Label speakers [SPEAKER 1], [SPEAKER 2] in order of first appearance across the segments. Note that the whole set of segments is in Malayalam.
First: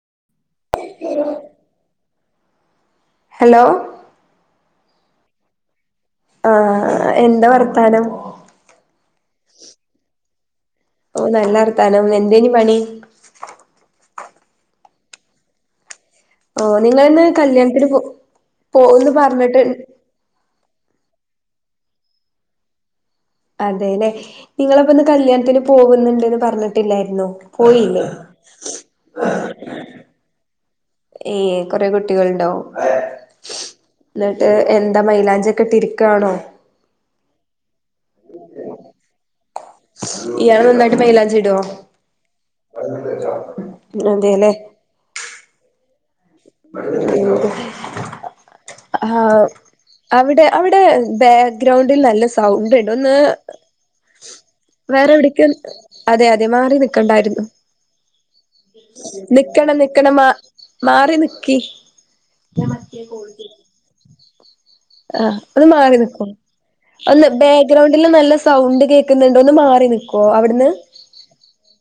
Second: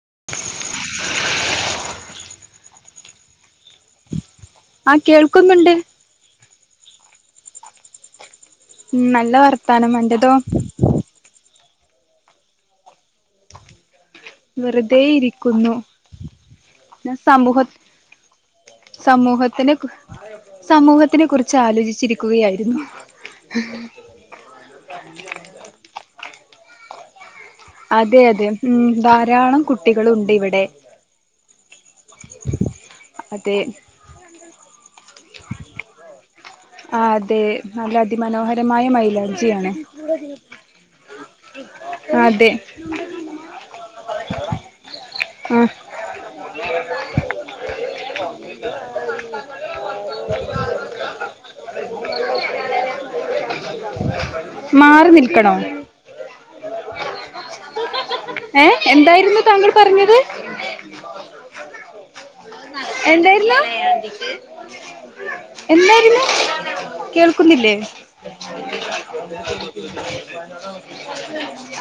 [SPEAKER 1] [inaudible]
[SPEAKER 2] [unintelligible] ഹലോ
[SPEAKER 1] അ കേൾക്കുന്നുണ്ട്
[SPEAKER 2] ആ അ എന്താ വർത്താനം
[SPEAKER 1] മ് നല്ല വർത്താനം അന്റതോ
[SPEAKER 2] ഓ നല്ലർത്താനം എന്തേനി പണി
[SPEAKER 1] വെറുതെ ഇരിക്കുന്നു
[SPEAKER 2] ഓ നിങ്ങളിന്ന്
[SPEAKER 1] സമൂഹ
[SPEAKER 2] കല്യാണത്തിന് പോ പോവുന്ന് പറഞ്ഞിട്ട്
[SPEAKER 1] സമൂഹത്തിന് സമൂഹത്തിനെ കുറിച്ച് ആലോചിച്ചിരിക്കുകയായിരുന്നു
[SPEAKER 2] അതെല്ലെ നിങ്ങളപ്പന്ന് കല്യാണത്തിന് പോകുന്നുണ്ട്ന്ന് പറഞ്ഞിട്ടില്ലായിരുന്നോ പോയില്ലേ
[SPEAKER 1] അതെ അതെ മ് ധാരാളം കുട്ടികളുണ്ട് ഇവിടെ
[SPEAKER 2] ഏ കൊറെ കുട്ടികളുണ്ടോ
[SPEAKER 1] അതെ
[SPEAKER 2] ന്നട്ട് ഏ എന്താ മൈലാഞ്ചിയൊക്കെട്ടിരിക്കാണോ
[SPEAKER 1] അതെ നല്ല അതിമനോഹരമായ മൈലാഞ്ചി ആണ്
[SPEAKER 2] ഇയാള് നന്നായിട്ട് മൈലാഞ്ചി ഇടോ
[SPEAKER 1] അതെ
[SPEAKER 2] അതെ ലെ
[SPEAKER 1] മ്
[SPEAKER 2] അ ആഹ് അവിടെ അവിടെ ബാഗ്രൗണ്ടിൽ നല്ല സൗണ്ട് ഉണ്ട് ഒന്ന്
[SPEAKER 1] മാറി
[SPEAKER 2] വേറെ എവിടക്കും
[SPEAKER 1] നിൽക്കണോ
[SPEAKER 2] അതെ അതെ മാറി നി ക്കെണ്ടായിരുന്നു
[SPEAKER 1] ഏഹ് എന്തായിരുന്നു താങ്കൾ
[SPEAKER 2] നിക്കണം നിക്കണം
[SPEAKER 1] പറഞ്ഞത്
[SPEAKER 2] മാ മാറി നി
[SPEAKER 1] എന്തായിരുന്നു
[SPEAKER 2] [unintelligible] ആഹ് ഒന്ന് മാറി
[SPEAKER 1] എന്തായിരുന്നു
[SPEAKER 2] നിക്കോ ഒന്ന്
[SPEAKER 1] കേൾക്കുന്നില്ലേ
[SPEAKER 2] ബാക്ക്ഗ്രൗണ്ടില് നല്ല സൗണ്ട് കേക്കുന്നുണ്ട് ഒന്ന് മാറി നിക്കോ അവിടുന്ന്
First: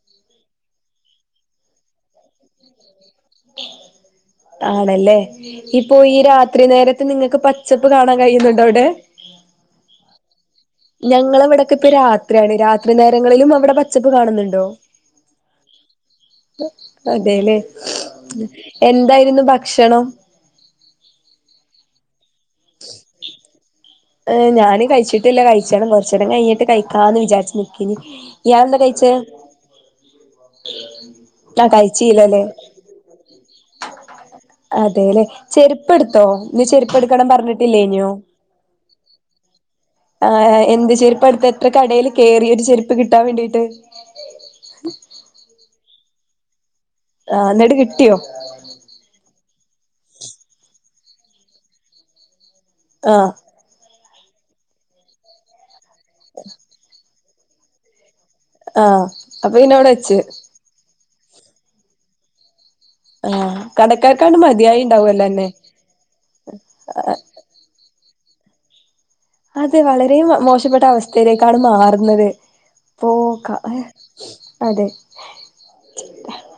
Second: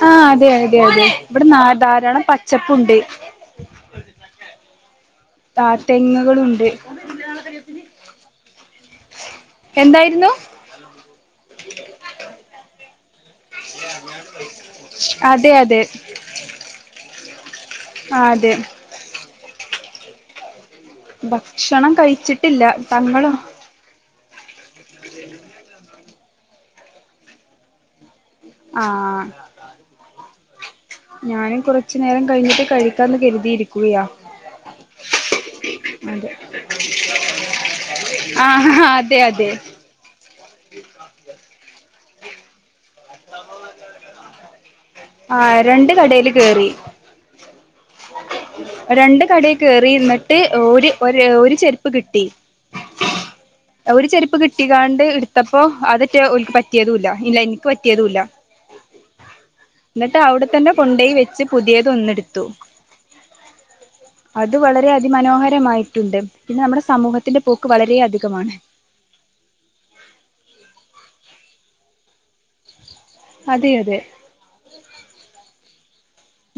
[SPEAKER 1] ആഹ അതെ അതെ അതെ ഇവിടെ ധാരാളം പച്ചപ്പുണ്ട്
[SPEAKER 2] ആണല്ലേ
[SPEAKER 1] ആ
[SPEAKER 2] ഇപ്പോ ഈ രാത്രി
[SPEAKER 1] തെങ്ങുകളുണ്ട്
[SPEAKER 2] നേരത്തെ നിങ്ങക്ക് പച്ചപ്പ് കാണാൻ കഴിയുന്നുണ്ടോ അവിടെ
[SPEAKER 1] എന്തായിരുന്നു
[SPEAKER 2] ഞങ്ങളവിടക്കെപ്പൊ രാത്രിയാണ് രാ നേരങ്ങളിലും അവിടെ പച്ചപ്പ് കാണുന്നുണ്ടോ
[SPEAKER 1] അതെ അതെ
[SPEAKER 2] അതെലേ
[SPEAKER 1] ആ അതെ
[SPEAKER 2] എന്തായിരുന്നു ഭക്ഷണം
[SPEAKER 1] ഭക്ഷണം കഴിച്ചിട്ടില്ല തങ്ങളോ?
[SPEAKER 2] ഏ ഞാനും കഴിച്ചിട്ടില്ല കഴിച്ചണം കുറച്ച് ഒക്കെ കഴിഞ്ഞിട്ട് കഴിക്കാന്ന് വിചാരിച്ച് നികെന്. ഇയാൾ എന്താ
[SPEAKER 1] ആ
[SPEAKER 2] കഴിച്ചെ?
[SPEAKER 1] ഞാനും കുറച്ചു നേരം കഴിഞ്ഞിട്ട് കഴിക്കാന്ന് കരുതിയിരിക്കയാ.
[SPEAKER 2] അതെല്ലെ ചെരുപ്പ് എടുത്തോ നീ ചെരുപ്പ് എടുക്കണം പറഞ്ഞിട്ടില്ലേനോ?
[SPEAKER 1] ആ അതെ അതെ
[SPEAKER 2] ആ എന്ത് ചെരിപ്പയെടുത്തെ എത്ര കടയിൽ കേറിഒരു ചെരുപ്പ്. പ്പ് കിട്ടാൻ വേണ്ടിട്ട്?
[SPEAKER 1] കടയിൽ കേയറി.
[SPEAKER 2] കിട്ടിയോ
[SPEAKER 1] രണ്ട് കടയിൽ കേറി ഇന്നിട്ട് ഒരു ഒരു ചെരുപ്പ് കിട്ടി.
[SPEAKER 2] ആഹ്
[SPEAKER 1] ഒരു ചെരുപ്പ് കിട്ടിക്കാണ്ട് ഇടുത്തപ്പോ അതറ്റെ ഓൽക്ക് പറ്റിയതൂല്ല ഇല്ല എനിക്ക് പറ്റിയതൂല്ല.
[SPEAKER 2] ആ അപ്പൊ പിന്നെ അവിടെ വെച്ച്
[SPEAKER 1] എന്നിട്ട് അവിടെ തന്നെ കൊണ്ടോയി വെച്ച് പുതിയത് ഒന്നെടുത്തു.
[SPEAKER 2] ആ കടക്കാർക്കാണ്ട്
[SPEAKER 1] അത് വളരെ
[SPEAKER 2] മതിയായിണ്ടാവല്ലോ അന്നെ
[SPEAKER 1] അതിമനോഹരമായിട്ടുണ്ട് പിന്നെ നമ്മുടെ സമൂഹത്തിന്റെ പോക്ക് വളരെ അധിക കംമാണ്.
[SPEAKER 2] അതെ വളരെ മോ മോശപ്പെട്ട അവസ്ഥയിലേക്കാണ് മാറുന്നത്. പോക്ക
[SPEAKER 1] അതെ
[SPEAKER 2] ഹെ
[SPEAKER 1] അതെ
[SPEAKER 2] അതെ.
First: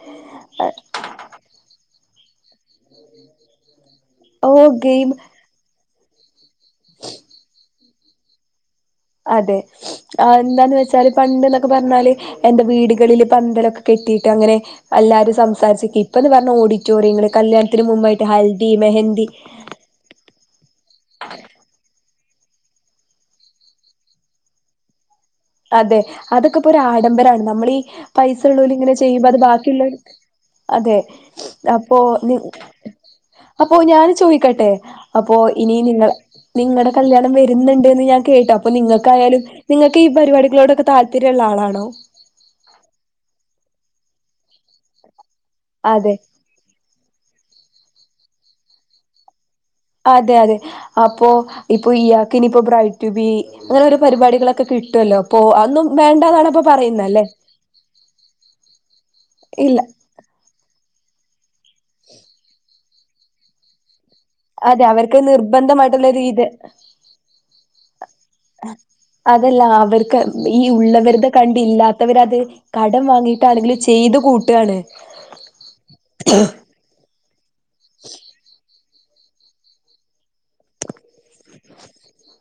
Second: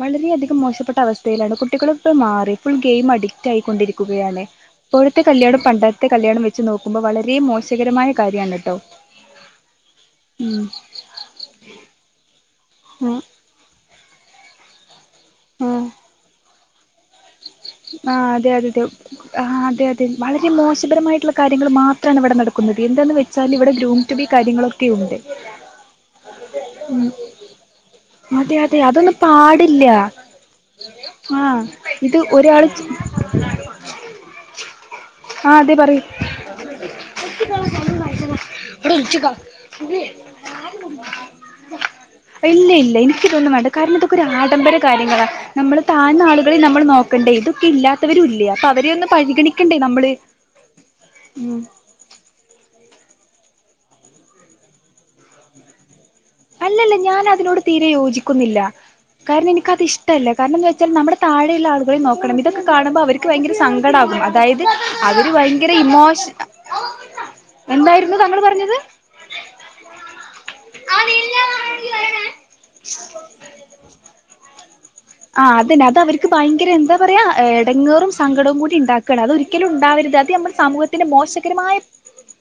[SPEAKER 1] വളരെയധികം മോശപ്പെട്ട അവസ്ഥയിലാണ് കുട്ടികൾ ഇപ്പം മാറി ഫുൾഗെയിം അഡിക്ട് ആയിക്കൊണ്ടിരിക്കു കയാണ്
[SPEAKER 2] ഓ ഗെയിം
[SPEAKER 1] ഇപ്പോഴത്തെ കല്ല്യാണം പണ്ടത്തെ കല്ല്യാണം വെച്ച് നോക്കുമ്പോൾ വളരെ മോശകരമായ കാര്യമാണ് കേട്ടോ.
[SPEAKER 2] അതെ ആ
[SPEAKER 1] ഉം
[SPEAKER 2] എന്താന്ന് വെച്ചാല് പണ്ട് ന്നൊക്കെ പറഞ്ഞാല്
[SPEAKER 1] ഉം
[SPEAKER 2] വീടുകളില് പന്തലൊക്കെ കെട്ടി. അങ്ങനെ എല്ലാവരും
[SPEAKER 1] ഉം
[SPEAKER 2] സംസാരിച്ച്ക്ക് ഇപ്പം എന്ന് പറഞ്ഞ ഓഡിറ്റോറിയങ്ങള്. കല്യാണത്തിന്
[SPEAKER 1] ആ
[SPEAKER 2] മുമ്പായിട്ട്
[SPEAKER 1] അതെ
[SPEAKER 2] ഹൽദി
[SPEAKER 1] അതെതെ
[SPEAKER 2] മെഹന്തി
[SPEAKER 1] ആ അതെതെ വളരെ മോശപരമായിട്ടുള്ള കാര്യങ്ങൾ മാത്ര ത്രം മാണ് ഇവിടെ നടക്കുന്നത് എന്താന്ന് വച്ചാൽ ഇവിടഗ്രൂറ്റൂബികാര്യങ്ങളൊക്കെ ഉണ്ട്.
[SPEAKER 2] അതെ അതൊക്കെ ഇപ്പോ ഒരു ആഡംബരമാണ് നമ്മളീ പൈസ
[SPEAKER 1] അതെ
[SPEAKER 2] ഉള്ളോൽ
[SPEAKER 1] അതെ
[SPEAKER 2] ഇങ്ങനെ
[SPEAKER 1] അതൊന്നും
[SPEAKER 2] ചെയ്യുമ്പോ അത്
[SPEAKER 1] പാടില്ല
[SPEAKER 2] ബാക്കിയുള്ളോൽ. അതെ
[SPEAKER 1] ആ
[SPEAKER 2] അപ്പൊ
[SPEAKER 1] ഇത്
[SPEAKER 2] നി
[SPEAKER 1] ഒരാൾ
[SPEAKER 2] അപ്പൊ ഞൻ ചോദിക്കട്ടെ? അപ്പോ
[SPEAKER 1] ആ അതെ
[SPEAKER 2] ഇനി
[SPEAKER 1] പറയൂ
[SPEAKER 2] നിങ്ങൾ. നിങ്ങളുടെ കല്ല്യാണം വരുന്നുണ്ട് എന്ന് ഞാൻ കേട്ടു അപ്പൊ
[SPEAKER 1] ഇവിടെ വിളിച്ചിക്കാ
[SPEAKER 2] നിങ്ങൾക്കായാലും നിങ്ങൾക്ക് ഈ പരിപാടികളോടൊക്കെ താല്പര്യ ഉള്ള ആളാണോ?
[SPEAKER 1] ഇല്ല ഇല്ല എനിക്കിതൊന്നും വേണ്ട കാരണം ഇതൊക്കെ ഒരു ആഡംബര കാര്യങ്ങളാണ് നമ്മൾ
[SPEAKER 2] അതെ
[SPEAKER 1] താഴ്ന്ന ആളുകളിൽ നമ്മൾ നോക്കേണ്ടെ ഇതും. ഇല്ലാത്തവരും ഇല്ലെ അ അവെരെ യൊന്ന് പരിഗണിക്കേണ്ടെ.
[SPEAKER 2] അതെ അതെ അപ്പൊ ഇപ്പൊ ഇയാക്കിനി ഇപ്പോ ബ്രൈറ്റൂ റ്റൂബി അങ്ങനെ ഒരു പരിപാടികളൊക്കെ കിട്ടുമല്ലോ അപ്പോ അന്നും.
[SPEAKER 1] അല്ലല്ല ഞാൻ അതിനോട് തീരെ യോജിക്കുന്നില്ല കാരണം
[SPEAKER 2] ഇല്ല
[SPEAKER 1] എനിക്കത് ഇഷ്ടല്ല കാരണം എന്ന് വെച്ച ൽ നമ്മുടെ താഴെയുള്ള ആളുകളെ നോക്കണം ഇതക്കെ കാണുമ്പോ അവർക്ക് ഭയക്കര സങ്കടകും.
[SPEAKER 2] അതെ അവർക്ക് നിർബന്ധമായിട്ടുള്ള ഈ ഒര് ഇത്
[SPEAKER 1] എന്തായിരുന്നു താങ്കൾ പറഞ്ഞത്
[SPEAKER 2] അതല്ല അവർക്ക് ഈ ഉള്ളവര്ത് ക്കെ കണ്ട്
[SPEAKER 1] അതെല്ലാം
[SPEAKER 2] ഇല്ലാത്തവരത് കടം വാങ്ങിട്ടാണെങ്കിൽ ചെയ്ത് കൂട്ടു ആണ്.
[SPEAKER 1] ആഹ അതന്നെ അത് അവർക്ക് ഭയങ്കര എന്താ പറയാ എടങ്ങേറും സങ്കടവും കൂടി ഉണ്ടാക്ക ണം അതൊരിക്കലും ഉണ്ടാവരുത് അത് നമ്മുടെ സമൂഹത്തിന്റെ മോശകരമായ.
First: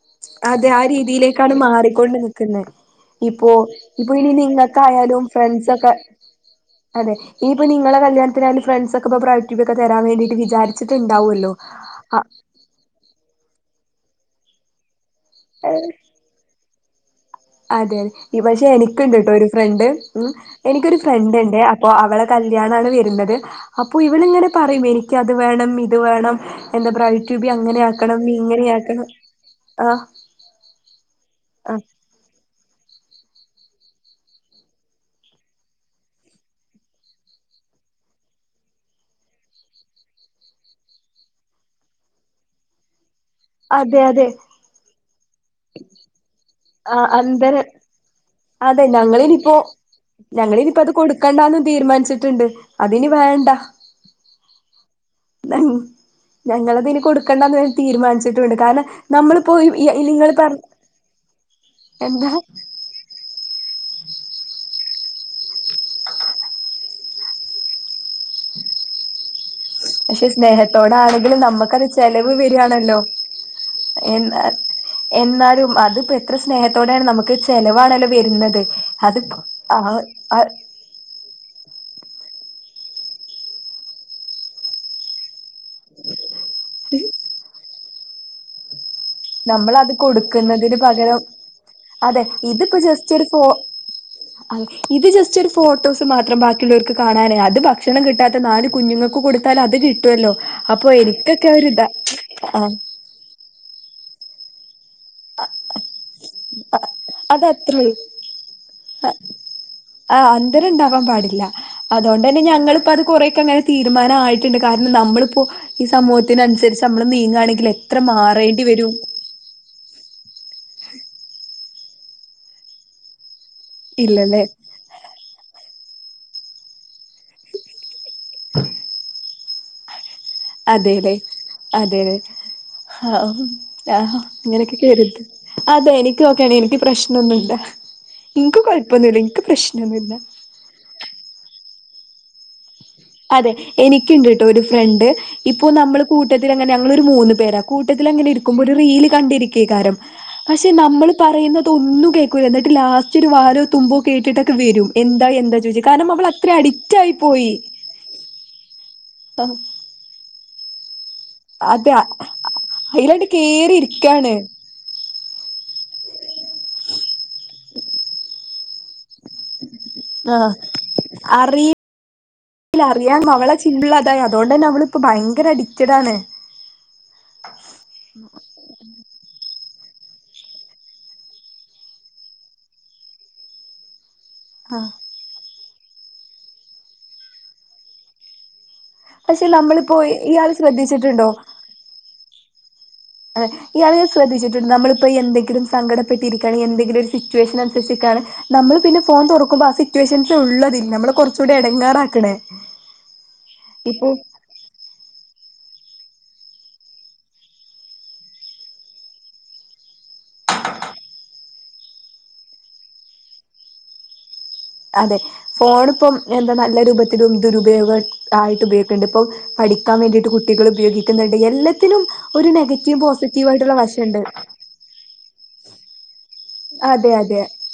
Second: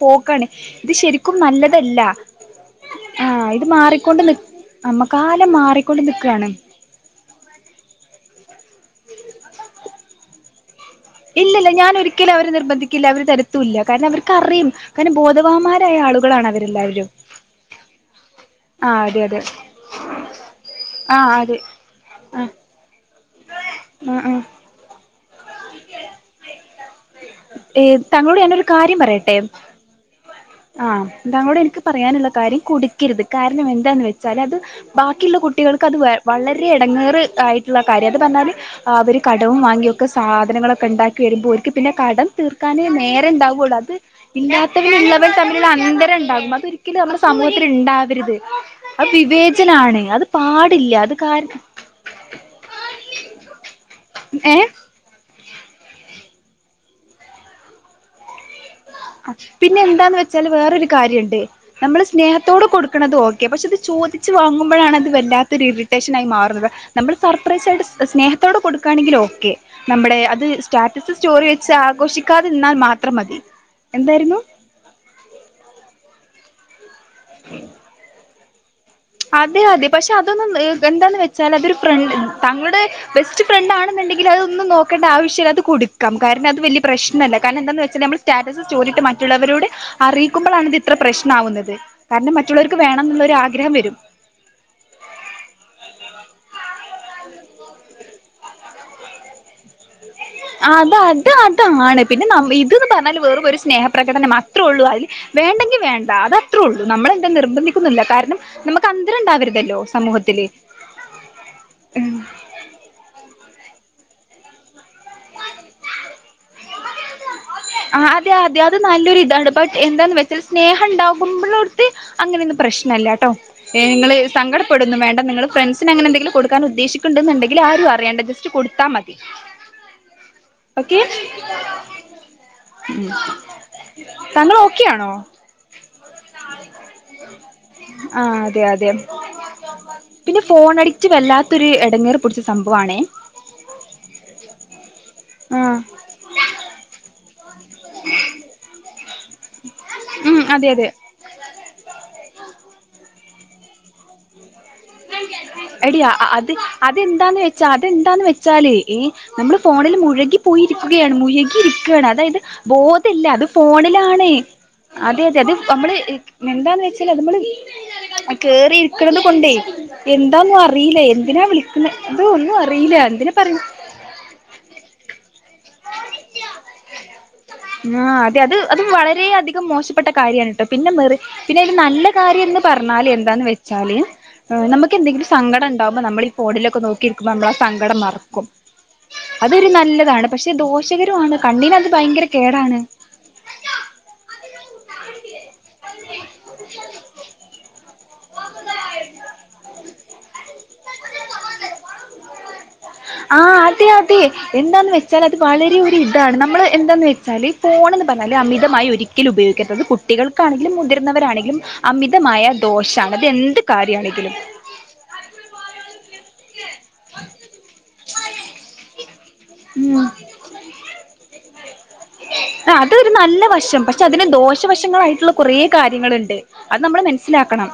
[SPEAKER 1] പോക്കാണ്
[SPEAKER 2] അതെ ആ
[SPEAKER 1] ഇത് ശരിക്കും
[SPEAKER 2] രീതിയിലേക്കാണ്
[SPEAKER 1] നല്ലതല്ല
[SPEAKER 2] മാറിക്കൊണ്ട് നിക്കുന്നത്.
[SPEAKER 1] ആഹ്
[SPEAKER 2] ഇപ്പോ
[SPEAKER 1] ഇത്
[SPEAKER 2] ഇപ്പോ
[SPEAKER 1] മാറിക്കൊണ്ട്
[SPEAKER 2] ഇനി
[SPEAKER 1] നി
[SPEAKER 2] നിങ്ങക്ക്
[SPEAKER 1] നമ്മ
[SPEAKER 2] ആയാലും
[SPEAKER 1] കാലം
[SPEAKER 2] ഫ്രണ്ട്സ്ഒക്കെ
[SPEAKER 1] മാറിക്കൊണ്ട് നിക്കാണ്
[SPEAKER 2] അതെ. ഇനിപ്പ നിങ്ങളെ കല്ല്യാണത്തിനായാലും ഫണ്ട്സ് ഒക്കെ ഇപ്പോ ബ്രെറ്റൂബി ഒക്കെ തരാൻ വേണ്ടിയിട്ട് വിചാരി
[SPEAKER 1] ഇല്ലല്ല ഞാൻ ഒരിക്കലും അവരെ നിർബന്ധിക്കില്ല അവര് തര ത്തും ഇല്ല കാരണം അവർക്ക്റിയും കാരണം
[SPEAKER 2] ആ
[SPEAKER 1] ബോധവാന്മാരായ ആളുകളാണ് അവരെല്ലാവരും.
[SPEAKER 2] അതെ ഇവ പക്ഷെ
[SPEAKER 1] ആഹ്
[SPEAKER 2] എനിക്ക്ണ്ട്
[SPEAKER 1] അതെ
[SPEAKER 2] ട്ടോ
[SPEAKER 1] അതെ
[SPEAKER 2] ഒരു ഫ്രണ്ട്. ഉം എനിക്കൊരു
[SPEAKER 1] ആഹ്
[SPEAKER 2] ഫ്രണ്ട്
[SPEAKER 1] അതെ
[SPEAKER 2] ഉണ്ടേ. അപ്പൊ അവളെ ക
[SPEAKER 1] ആഹ്
[SPEAKER 2] കല്ല്യാണണ് വരുന്നത് അപ്പോ
[SPEAKER 1] ആഹ്
[SPEAKER 2] ഇവൻ
[SPEAKER 1] ആഹ്
[SPEAKER 2] ഇങ്ങനെ പറയും എനക്കത് വേണം ഇത് വേണം. എന്താ ബ്രൈറ്റൂബി അങ്ങനെ
[SPEAKER 1] ഏഹ്
[SPEAKER 2] ആക്കണം നീ
[SPEAKER 1] താങ്കളോട്
[SPEAKER 2] ഇങ്ങനെയക്കണം ആ.
[SPEAKER 1] ആഹ താങ്ങളോട് എനിക്ക് പറയാനുള്ള കാര്യം. കുടികരുത് കാരണം എന്താെന്ന് വെച്ചാൽ അത് ബാക്കിയുള്ള കുട്ടികൾക്ക് അത് വളരെ ഇടങ്ങേറ് ആയി ള്ള കാര്യ അത് പറഞ്ഞാല് അവർ കടവും വാങ്ങിയൊക്കെ സാധനങ്ങളൊക്കെ ഉണ്ടാക്കി വരുമ്പോൾ അവർക്ക് പിന്നെ കടം തീർക്കാ നേരെ ഉണ്ടാാവുള്ളൂ അത്
[SPEAKER 2] അതെ അതെ
[SPEAKER 1] ഇല്ലാത്തവരുള്ളവർ തമ്മുള്ള അന്തരം ഉണ്ടാവും അതൊ ഒരിക്കലും
[SPEAKER 2] ആഹ്
[SPEAKER 1] നമ്മുടെ
[SPEAKER 2] അന്തര
[SPEAKER 1] സമൂഹത്തിൽ ഉണ്ടാവരുത്
[SPEAKER 2] അതെ
[SPEAKER 1] അത്
[SPEAKER 2] ഞങ്ങൾ ഇനിപ്പോ
[SPEAKER 1] വിവേചനാണ് അത്
[SPEAKER 2] ഞങ്ങള ഇനിയിപ്പോ
[SPEAKER 1] പാടില്ല
[SPEAKER 2] അത്
[SPEAKER 1] കാര
[SPEAKER 2] കൊടുക്കണ്ടാന്നന്ന് തീരുമാനിച്ചിട്ടുണ്ട് അതിനി വേണ്ട ണ്ട
[SPEAKER 1] ഏ
[SPEAKER 2] ഞങ്ങൾ അതിനി കൊടുക്കെണ്ടെന്ന് തീരുമാനിച്ചിട്ട്
[SPEAKER 1] പിന്നെ എന്താണ് വെച്ചാല്
[SPEAKER 2] പറ
[SPEAKER 1] വെറൊരു കാര്യുണ്ട് നമ്മള്
[SPEAKER 2] എന്താ
[SPEAKER 1] സ്നേഹത്തോട് കൊടുക്കണത് ഒക്കെ പക്ഷെ, അത് ചോദിച്ചു വാങ്ങുമ്പോഴാണ് അത് വല്ലാത്ത ഒരു ഇറിറ്റേഷൻ ആയി മാറുന്നത്. നമ്മൾ സർപ്രൈസ് ആയിട്ട് സ്നേഹ [unintelligible] കൊടുക്കയാണെങ്കിൽ ഓക്കെ നമ്മുടെ
[SPEAKER 2] പക്ഷെ
[SPEAKER 1] അത് സ്റ്റാറ്റസ്
[SPEAKER 2] സ്നേഹത്തോടാണെങ്കിലും
[SPEAKER 1] സ്റ്റോറി വെച്ച്
[SPEAKER 2] നമ്മക്കത് ചെലവ്
[SPEAKER 1] ആഘോഷിക്കാതിരുന്നാൽ
[SPEAKER 2] വരികയാണല്ലോ
[SPEAKER 1] മാത്രം മതി എന്തായിരുന്നു
[SPEAKER 2] എന്നാലും അതിപ്പോ എത്ര സ്നേഹത്തോടെയാണ് നമുക്ക് ചെലവാണല്ലോ വരുന്നത് അത്
[SPEAKER 1] അതെ
[SPEAKER 2] ആ
[SPEAKER 1] അതെ പക്ഷെ
[SPEAKER 2] ആ
[SPEAKER 1] അതൊന്നും എന്തന്ന് വെ അത് ഒരു ഫ്രണ്ട് തങ്ങളുടെ ബെസ്റ്റ് ഫ്രണ്ട് ആണെന്നുണ്ടെങ്കിൽ അതൊന്നന്ന് നോക്കേണ്ട ആവശ്യമില്ല അത് കൊടുക്കാം അത് വലിയ പ്രശ്നമല്ല, കാരണം എന്താ വെച്ചാൽ നമ്മൾ സ്റ്റാറ്റസ് സോറി ഒക്കെ മാറ്റി മറ്റുള്ളവരോട്
[SPEAKER 2] നമ്മളത്
[SPEAKER 1] അറിയിക്കുമ്പോളാണ്
[SPEAKER 2] കൊടുക്കുന്നതിന്
[SPEAKER 1] ഇത് ഇത്ര
[SPEAKER 2] പകരം
[SPEAKER 1] പ്രശ്നമാവുന്നത്
[SPEAKER 2] അതെ
[SPEAKER 1] കാരണം മറ്റുള്ളവർക്ക് വേണമെന്നുള്ള ഒരു ആഗ്രഹം വരും
[SPEAKER 2] അ ഇത് ജസ്റ്റ് ഒരു ഫോട്ടോസ് മാത്രം ബാക്കിയുള്ളവർക്ക് കാണാന് അത് ഭക്ഷണം കിട്ടാത്ത നാല് കുഞ്ഞുങ്ങൾക്ക് കൊടുത്താൽ അത് ക
[SPEAKER 1] ആ അത് അത് അതാണ് പിന്നെ
[SPEAKER 2] ആ
[SPEAKER 1] ഇതന്ന് പറഞ്ഞാല് വെറും ഒരു സ്നേഹഠ പ്രകടനം മാത്രേ ഉള്ളൂ അതിൽ വേണ്ടെങ്കിൽ വേണ്ട അത അത്രേ ഉള്ളൂ നമ്മളെന്താ
[SPEAKER 2] അതത്രേള്ളൂ
[SPEAKER 1] നിർബന്ധിക്കന്നില്ല കാരണം നമുക്ക് അന്തരം ഉണ്ടാവരുതല്ലോ
[SPEAKER 2] ആഹ്
[SPEAKER 1] സമൂഹത്തിൽ
[SPEAKER 2] അന്തരം ഉണ്ടാവാൻ പാടില്ല അതുകൊണ്ട് ഞങ്ങൾ കുറെ ഒക്കെ അങ്ങ തീരുമാനയിട്ടുണ്ട്, കാരണം നമ്മളിപ്പോ ഈ സമൂഹത്തിനനുസരിച്ച് നമ്മള് നീങ്ങ ആണെങ്കിൽ
[SPEAKER 1] ആ അതെ അതെ അത് നല്ലൊരു ഇതാണ് ബട്ട് എന്താന്ന് വെച്ച സ്നേഹം ഉണ്ടാകുമ്പോളോടത്ത് അങ്ങനെയൊന്നും പ്രശ്നമല്ല കേട്ടോ ഏ നിങ്ങൾ
[SPEAKER 2] ഇല്ലല്ലേ
[SPEAKER 1] സങ്കടപ്പെടുന്നു വേണ്ട നിങ്ങള് ഫ്രണ്ട്സ് പിനെ അങ്ങനെ എന്തെങ്കിലും കൊടുക്കാൻ ഉദ്ദേശിക്കണ്ട എന്നുണ്ടെങ്കിൽ ആരും അറിയണ്ട ജസ്റ്റ് കൊടുത്താൽ മതി ഓക്കെ
[SPEAKER 2] അതെതെ അതെതെ ആ ആ
[SPEAKER 1] താങ്കൾ
[SPEAKER 2] അങ്ങനെയൊക്കെ
[SPEAKER 1] ഓക്കെ ആണോ
[SPEAKER 2] [unintelligible] അതെ എനിക്ക് ഒക്കെയാണ് എനിക്ക് പ്രശ്നമൊന്നുമില്ല.
[SPEAKER 1] ആ അതെ അതെ പിന്നെ ഫോൺ അഡിക്റ്റ് വല്ലാത്തൊരു ഇടങ്ങേറ് പിടിച്ച സംഭ
[SPEAKER 2] അതെ, എനിക്കുണ്ട് കേട്ടോ ഒരു ഫ്രണ്ട്
[SPEAKER 1] ആ
[SPEAKER 2] ഇപ്പോ നമ്മള് കൂട്ടത്തിൽ അങ്ങനെ ഞങ്ങൾ ഒരു മൂന്ന് പേരാണ്. കൂട്ടത്തിലാങ്ങനെയിരിക്കുമ്പോ ഒരു റീൽ കണ്ടിരിക്ക കാരം
[SPEAKER 1] ഉം
[SPEAKER 2] പക്ഷെ
[SPEAKER 1] അതെ അതെ
[SPEAKER 2] നമ്മൾ പറയുന്നുന്നത് ഒന്നും കേൾക്കൂല്ല എന്നിട്ട് ലാസ്റ്റ് ഇച്ചിരി വാലോ തുമ്പോ കേട്ടിട്ടൊക്കെ വരും എന്താ എന്താ ചോദിച്ചു
[SPEAKER 1] എടി
[SPEAKER 2] കാരണം നമ്മൾ അത്ര അഡിക്റ്റ് ആയി പോയി.
[SPEAKER 1] വച്ചാൽ എ
[SPEAKER 2] ആഹ്
[SPEAKER 1] നമ്മള് ഫോണിൽ മുഴുകി പോയിരിക്കും ഇരിക്കുകയാണ് മുഴുകി
[SPEAKER 2] അതെ
[SPEAKER 1] ഇരിക്കുകയാണ് അതായത് ബോധല്ല
[SPEAKER 2] അയിലണ്ട്
[SPEAKER 1] അത്
[SPEAKER 2] കേറി
[SPEAKER 1] ഫോണിലാണ്
[SPEAKER 2] ഇരിക്കാണ്
[SPEAKER 1] അതെ അതെ അത് നമ്മള് എന്താന്ന് വെച്ചാല് നമ്മള് കേറി ഇര്ക്ക്‌ണത് കൊണ്ടേ
[SPEAKER 2] ആഹ്
[SPEAKER 1] എന്താന്നും അറിയില്ല എന്തിനാ
[SPEAKER 2] അറിയില്ല
[SPEAKER 1] വിളിക്കുന്നത് അത് ഒന്നും അറിയില്ല എന്തിനാ പറിണ്
[SPEAKER 2] ഇപ്പ പ്പോ ഭയങ്കരടി
[SPEAKER 1] ആ അതെ അത് അത് വളരെയധികം മോശപ്പെട്ട കാര്യമാണ് കേട്ടോ പിന്നെ മെറി പിന്നെയ്ല് നല്ല കാര്യം എന്ന് പറഞ്ഞാല് എന്താന്ന് വെച്ചാല്
[SPEAKER 2] ആഹ്
[SPEAKER 1] നമുക്ക് എന്തെങ്കിലും സങ്കടണ്ടാമ്പോ നമ്മൾ ഈ ഫോണിലൊക്കെ നോക്കിരിക്കുമ്പോ നമ്മള ആ സങ്കടം മർക്കും.
[SPEAKER 2] പക്ഷെ നമ്മള്പ്പോ ഈ
[SPEAKER 1] പക്ഷെ ദോഷകരുആണ് കണ്ണീനത് ഭയങ്കര കേടാണ്
[SPEAKER 2] ഇയാൾ ങ്ങനെ ശ്രദ്ധിച്ചിട്ടുണ്ട് നമ്മളിപ്പോ എന്തെങ്കിലും സങ്കടപ്പെട്ടിരിക്കാണ് എന്തെങ്കിലും ഒരു സിറ്റുവേഷൻ അനുസരിച്ച് നമ്മള് പിന്നെ ഫോൺ തുറക്കുമ്പോ ആ സിറ്റുവേഷൻസ് ഉള്ളതിൽ നമ്മളെ കുറച്ച കൂടി ഇടങ്ങാറാക്കണേ
[SPEAKER 1] ആഹ അതെ അതെ എന്താന്ന് വെച്ച വച്ചാൽ അത് വളരെ ഒരു ഇതാണ് നമ്മൾ എന്താെന്ന് വെച്ചാൽ ഫോണന്ന് പറഞ്ഞാൽ അമിതമായി ഒരിക്കലും ഉപയോഗിക്കേണ്ടത്. കുട്ടി കുട്ടികൾക്കാണെങ്കിലും മുതിർന്നവരാണെങ്കിലും അമിതമായ ദോഷാണ് അത് എന്ത് കാര്യണെങ്കിലും.
[SPEAKER 2] അതെ ഫോൺ ഇപ്പം എന്താ നല്ല രൂപത്തിലും ദുരുപയോഗ ആയിട്ട് ഉപയോഗിക്കണ്ട് ഇപ്പൊ പഠിക്കാൻ
[SPEAKER 1] ഉം
[SPEAKER 2] വേണ്ടിയിട്ട് കുട്ടികൾ ഉപയോഗിക്കുന്നുണ്ട് എല്ലാത്തിനും ഒരു നെഗറ്റീവ് പോസിറ്റീവ് ആയിട്ടുള്ള വശണ്ട്.
[SPEAKER 1] വശങ്ങളായിട്ടുള്ള കുറ കാര്യങ്ങളുണ്ട് അത് നമ്മള്
[SPEAKER 2] അതെ അതെ
[SPEAKER 1] മനസ്സിലാക്കണം.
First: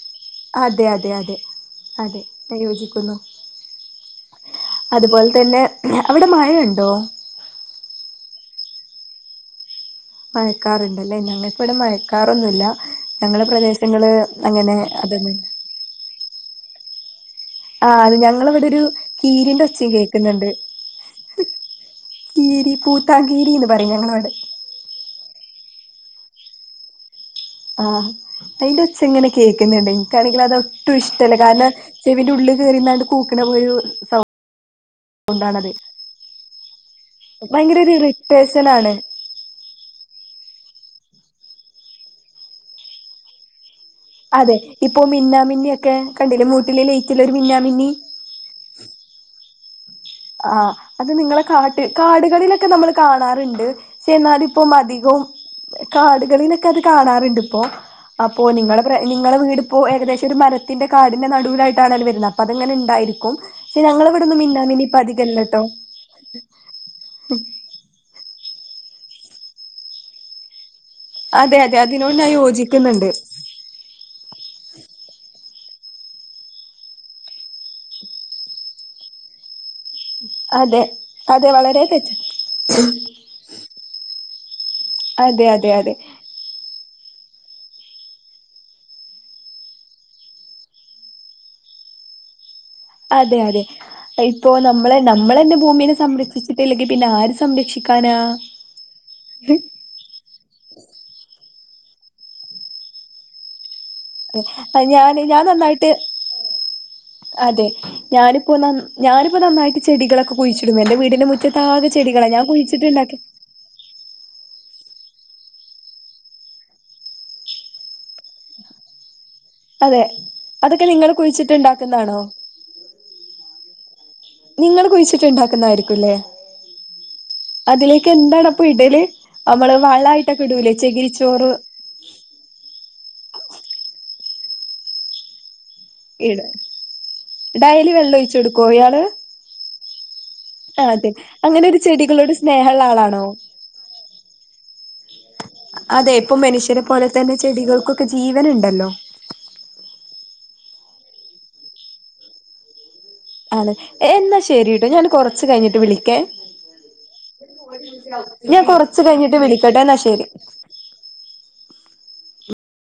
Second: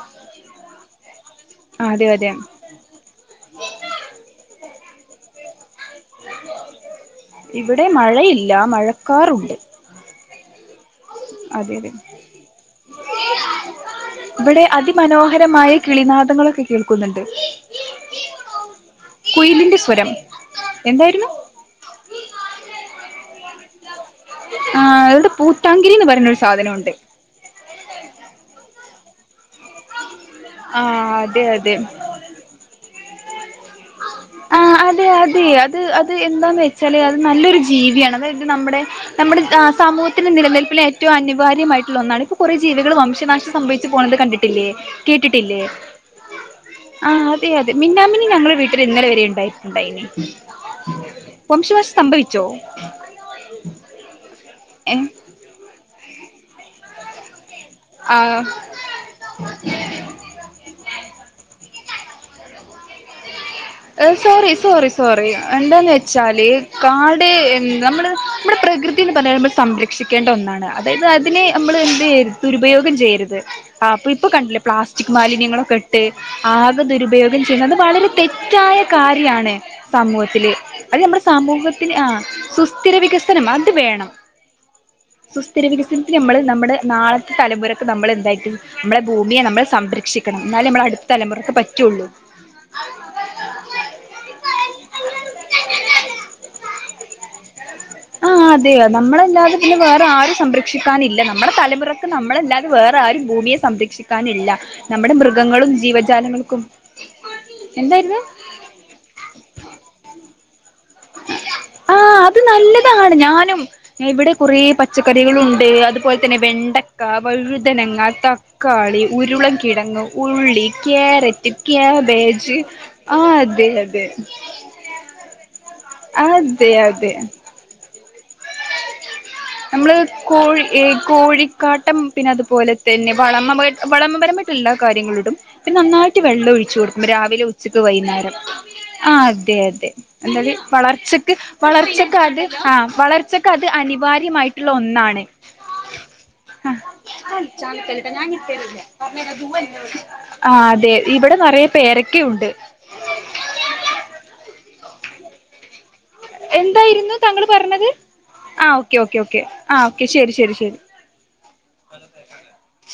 [SPEAKER 2] അതെ അതെ അതെ അതെ ഞാൻ യോജിക്കുന്നു. അതുപോലെ തന്നെ അവിടെ മഴയുണ്ടോ?
[SPEAKER 1] ഇവിടെ മഴയില്ല മഴക്കാറുണ്ട്.
[SPEAKER 2] മക്കാറുണ്ടല്ലേ ഞങ്ങക്ക് ഇവടെ
[SPEAKER 1] അതെ അതെ
[SPEAKER 2] മഴക്കാറൊന്നുല്ല. ഞങ്ങളെ പ്രദേശങ്ങള് അങ്ങനെ അതൊന്ന
[SPEAKER 1] ങ്ങളൊക്കെ കേൾക്കുന്നുണ്ട്.
[SPEAKER 2] ആ അത് ഞങ്ങളവിടെൊരു കീരന്റെ
[SPEAKER 1] കുയിലിന്റെ
[SPEAKER 2] ഒച്ചയും
[SPEAKER 1] സ്വരം
[SPEAKER 2] കേക്കുന്നുണ്ട്
[SPEAKER 1] എന്തായിരുന്നു
[SPEAKER 2] കീരി പൂത്താങ്കേരി എന്ന് പറയും ഞങ്ങള അവിടെ
[SPEAKER 1] ആ അടെ പൂത്താങ്കിരിന്ന് പറയുന്ന ഒരു സാധനണ്ട്
[SPEAKER 2] ആഹ അയിന്റെ ഒച്ച എങ്ങനെ കേൾക്കുന്നുണ്ടെങ്കിൽ ഇൻകാണെങ്കിൽ അത്
[SPEAKER 1] ആ
[SPEAKER 2] ഒട്ടും ഇഷ്ടല്ല
[SPEAKER 1] അതെ
[SPEAKER 2] കാരണം
[SPEAKER 1] അതെ
[SPEAKER 2] ചെവിന്റെ ഉള്ളിൽ കയറി ന്നാണ്ട് സൗണ്ട്
[SPEAKER 1] ആ് അതെ അതെ അത് അത് എന്താന്ന് വെച്ചാല് അത് നല്ലൊരു
[SPEAKER 2] ഭയങ്കര ഒരു
[SPEAKER 1] ജീവിയാണ് അതായത്
[SPEAKER 2] ഇറിറ്റേഷൻ
[SPEAKER 1] നമ്മുടെ
[SPEAKER 2] ആണ്
[SPEAKER 1] നമ്മുടെ ആ സമൂഹത്തിന്റെ നിലനിൽപ്പിൽ ഏറ്റവും അനിവാര്യമായിട്ടുള്ള ഒന്നാണ് ഇപ്പൾ കൊറേ ജീവികൾ വംശനാശംഭവിച്ചത്. പോകുന്നത്
[SPEAKER 2] അതെ
[SPEAKER 1] കണ്ടിട്ടില്ലേ
[SPEAKER 2] ഇപ്പൊ
[SPEAKER 1] കേട്ടിട്ടില്ലേ
[SPEAKER 2] മിന്നാമിന്നിയൊക്കെ കണ്ടില്ലേ മൂട്ടില്
[SPEAKER 1] ആ
[SPEAKER 2] ലൈറ്റില് ഒരു
[SPEAKER 1] അതെ അതെ
[SPEAKER 2] മിന്നാമിന്നി
[SPEAKER 1] മന്നാമിനി ഞങ്ങളെ വീട്ടി ല് ഇന്നല വരെ ഉണ്ടായിട്ടുണ്ടായിനിം
[SPEAKER 2] ആ അത് നിങ്ങളെ കാട്ട
[SPEAKER 1] സംഭവിച്ചോ
[SPEAKER 2] കാടുകളിലൊക്കെ നമ്മൾ കാണാറുണ്ട് പക്ഷെ എന്നാല ഇപ്പം
[SPEAKER 1] ഏഹ്
[SPEAKER 2] അധികവും - കാടുകളിലൊക്കെ അത് കാണാറുണ്ട്. ഇപ്പോ അപ്പോ
[SPEAKER 1] ആഹ്
[SPEAKER 2] നിങ്ങള നിങ്ങളെ വീടിപ്പോ ഏകദേശം ഒരു മരത്തിന്റെ കാടിന്റെ നടുവിലായിട്ട്. വരുന്നത് അത്ങ്ങനെ ണ്ടായിരിക്കും പക്ഷേ ഞൾവിടന്ന്
[SPEAKER 1] സോറി
[SPEAKER 2] മിന്നാമിന്നി
[SPEAKER 1] സോറി
[SPEAKER 2] ഇപ്പ
[SPEAKER 1] സോറി
[SPEAKER 2] അധികല്ലട്ടോ
[SPEAKER 1] എന്താെന്ന് വെച്ചാൽ കാട് എന്താ നമ്മ നമ്മുടെ പ്രകൃതി എന്ന് പറഞ്ഞ നമ്മൾ സംരക്ഷിക്കേണ്ട ഒന്നാണ്. അതായത് അതിനെ
[SPEAKER 2] അതെ
[SPEAKER 1] നമ്മള്
[SPEAKER 2] അതെ
[SPEAKER 1] എന്ത്
[SPEAKER 2] അതിനോട് ഞാൻ
[SPEAKER 1] ദുരുപയോഗം
[SPEAKER 2] യോജിക്കുന്നുണ്ട്
[SPEAKER 1] ചെയ്യരുത് അപ്പൊ ഇപ്പൊ കണ്ടില്ലേ പ്ലാസ്റ്റിക് മാലിന്യങ്ങളൊക്കെ ഇട്ട് ആകെ ദുരുപയോഗം ചെയ്യുന്നത്ത് വളരെ തെറ്റ തെറ്റായ കാര്യാണ്. സമൂഹത്തില്
[SPEAKER 2] അതെ
[SPEAKER 1] അത് നമ്മുടെ
[SPEAKER 2] അതെ വളരെ
[SPEAKER 1] സമൂഹത്തിൽ ആ
[SPEAKER 2] തെറ്റ്
[SPEAKER 1] സുസ്ഥിര വികസനം അത് വേണം.
[SPEAKER 2] അതെ
[SPEAKER 1] സുസ്ഥിര
[SPEAKER 2] അതെ അതെ
[SPEAKER 1] വികസനത്തി നമ്മൾ നമ്മുടെ നാളത്തെ തലമുറയ്ക്ക് നമ്മൾ എന്തായിട്ടും നമ്മളുടെ ഭൂമിയെ നമ്മൾ സംരക്ഷിക്കണം എന്നാലെ നമ്മളെ അടുത്ത തലമുറയ്ക്ക് പറ്റൊള്ളൂ ഒള്ളൂ
[SPEAKER 2] അതെ അതെ ഇപ്പോൊ നമ്മളെ നമ്മളെന്നെ ഭൂമിയെ സംരക്ഷിച്ചിട്ടില്ലെങ്കിൽ പിന്നെ ആര് സംരക്ഷിക്കാനാ നാ
[SPEAKER 1] ആഹ് അതെ നമ്മളല്ലാതെ പിന്നെ വേറെ ആരും സംരക്ഷിക്കാനില്ല. നമ്മളല്ലതെ വേറെ ആരും ഭൂമിയെ സംരക്ഷിക്കൂല. രക്ഷിക്കാനില്ല നമ്മുടെ
[SPEAKER 2] ഞാൻ ഞാൻ
[SPEAKER 1] മൃഗങ്ങളും
[SPEAKER 2] നന്നായിട്ട്
[SPEAKER 1] ജീവജാലങ്ങൾക്കും.
[SPEAKER 2] അതെ
[SPEAKER 1] എന്തായിരുന്നു
[SPEAKER 2] ഞാനിപ്പോ ഞാനിപ്പോ നന്നായിട്ട് ചെടികളൊക്കെ കുഴിച്ചിടും എന്റെ വീടിന്റെ മുറ്റത്താകെ ചെടികളാ ഞാൻ കുഴിച്ചിട്ടുണ്ടാക്കെ
[SPEAKER 1] ഞൻ ഇവിടെ കുറേ പച്ചക്കറികളുണ്ട് അതുപോലെ തന്നെ വെണ്ടക്ക, വഴുതനങ്ങ, തക്കാളി, ഉരുള
[SPEAKER 2] അതെ
[SPEAKER 1] കിഴങ്ങ്, ഉള്ളി,
[SPEAKER 2] അതൊക്കെ നിങ്ങള്
[SPEAKER 1] ക്യാരറ്റ്,
[SPEAKER 2] കുഴിച്ചിട്ടുണ്ടാക്കുന്നതാണോ
[SPEAKER 1] ക്യാബേജ്, ആ അതെ അതെ
[SPEAKER 2] നിങ്ങള് കുഴിച്ചിട്ടുണ്ടാക്കുന്നതായിരിക്കുംല്ലേ
[SPEAKER 1] അതെ അതെ
[SPEAKER 2] അതിലേക്ക് എന്താണപ്പൊ ഇടല്
[SPEAKER 1] നമ്മള്
[SPEAKER 2] വളായിട്ടൊക്കെ
[SPEAKER 1] കോഴി
[SPEAKER 2] ഇടൂലേ
[SPEAKER 1] ഏ
[SPEAKER 2] ചകിരിച്ചോറ്
[SPEAKER 1] കോഴിക്കാട്ടം പിന്നെ അതുപോലെ തന്നെ വളമ വളമപരമായിട്ട് എല്ലാ കാര്യങ്ങള്ടും. പിപ്പ നന്നായിട്ട്
[SPEAKER 2] ഇട
[SPEAKER 1] വെള്ളം ഒഴിച്ചച്ച് കൊടുക്കും രാവിലെ ഉച്ചക്ക്
[SPEAKER 2] ഡയലി വെള്ളം
[SPEAKER 1] വൈകുന്നേരം
[SPEAKER 2] ഒഴിച്ചു കൊടുക്കോ ഇയാള്
[SPEAKER 1] ആ അതെ അതെ എന്തായല്
[SPEAKER 2] ആഹ് അതെ
[SPEAKER 1] വളർച്ചക്ക്
[SPEAKER 2] അങ്ങനെ ഒരു
[SPEAKER 1] വളർച്ചക്ക്
[SPEAKER 2] ചെടികളോട്
[SPEAKER 1] അത് ആ
[SPEAKER 2] സ്നേഹമുള്ള ആളാണോ
[SPEAKER 1] വളർച്ചക്ക് അത് അനിവാര്യമായിട്ടുള്ള ഒന്നാണ്.
[SPEAKER 2] അതെ ഇപ്പൊ മനുഷ്യന പോലെ തന്നെ ചെടികൾക്കൊക്കെ ജീവൻ. ഉണ്ടല്ലോ?
[SPEAKER 1] ആ അതെ ഇവിടെ നിറയ പേരൊക്കെ ഉണ്ട്.
[SPEAKER 2] അതെ എന്നാ ശെരി കേട്ടോ ഞാൻ കൊറച്ച് കഴിഞ്ഞിട്ട് വിളിക്ക
[SPEAKER 1] എന്തായിരുന്നു താങ്കൾ പറഞ്ഞത്
[SPEAKER 2] ഞാൻ
[SPEAKER 1] ആ ഓക്കെ
[SPEAKER 2] കൊറച്ച്
[SPEAKER 1] ഓക്കെ
[SPEAKER 2] കഴിഞ്ഞിട്ട്
[SPEAKER 1] ഓക്കെ ആ
[SPEAKER 2] വിളിക്കട്ടെ എന്നാ
[SPEAKER 1] ഓക്കെ ശരി ശരി ശരി [unintelligible]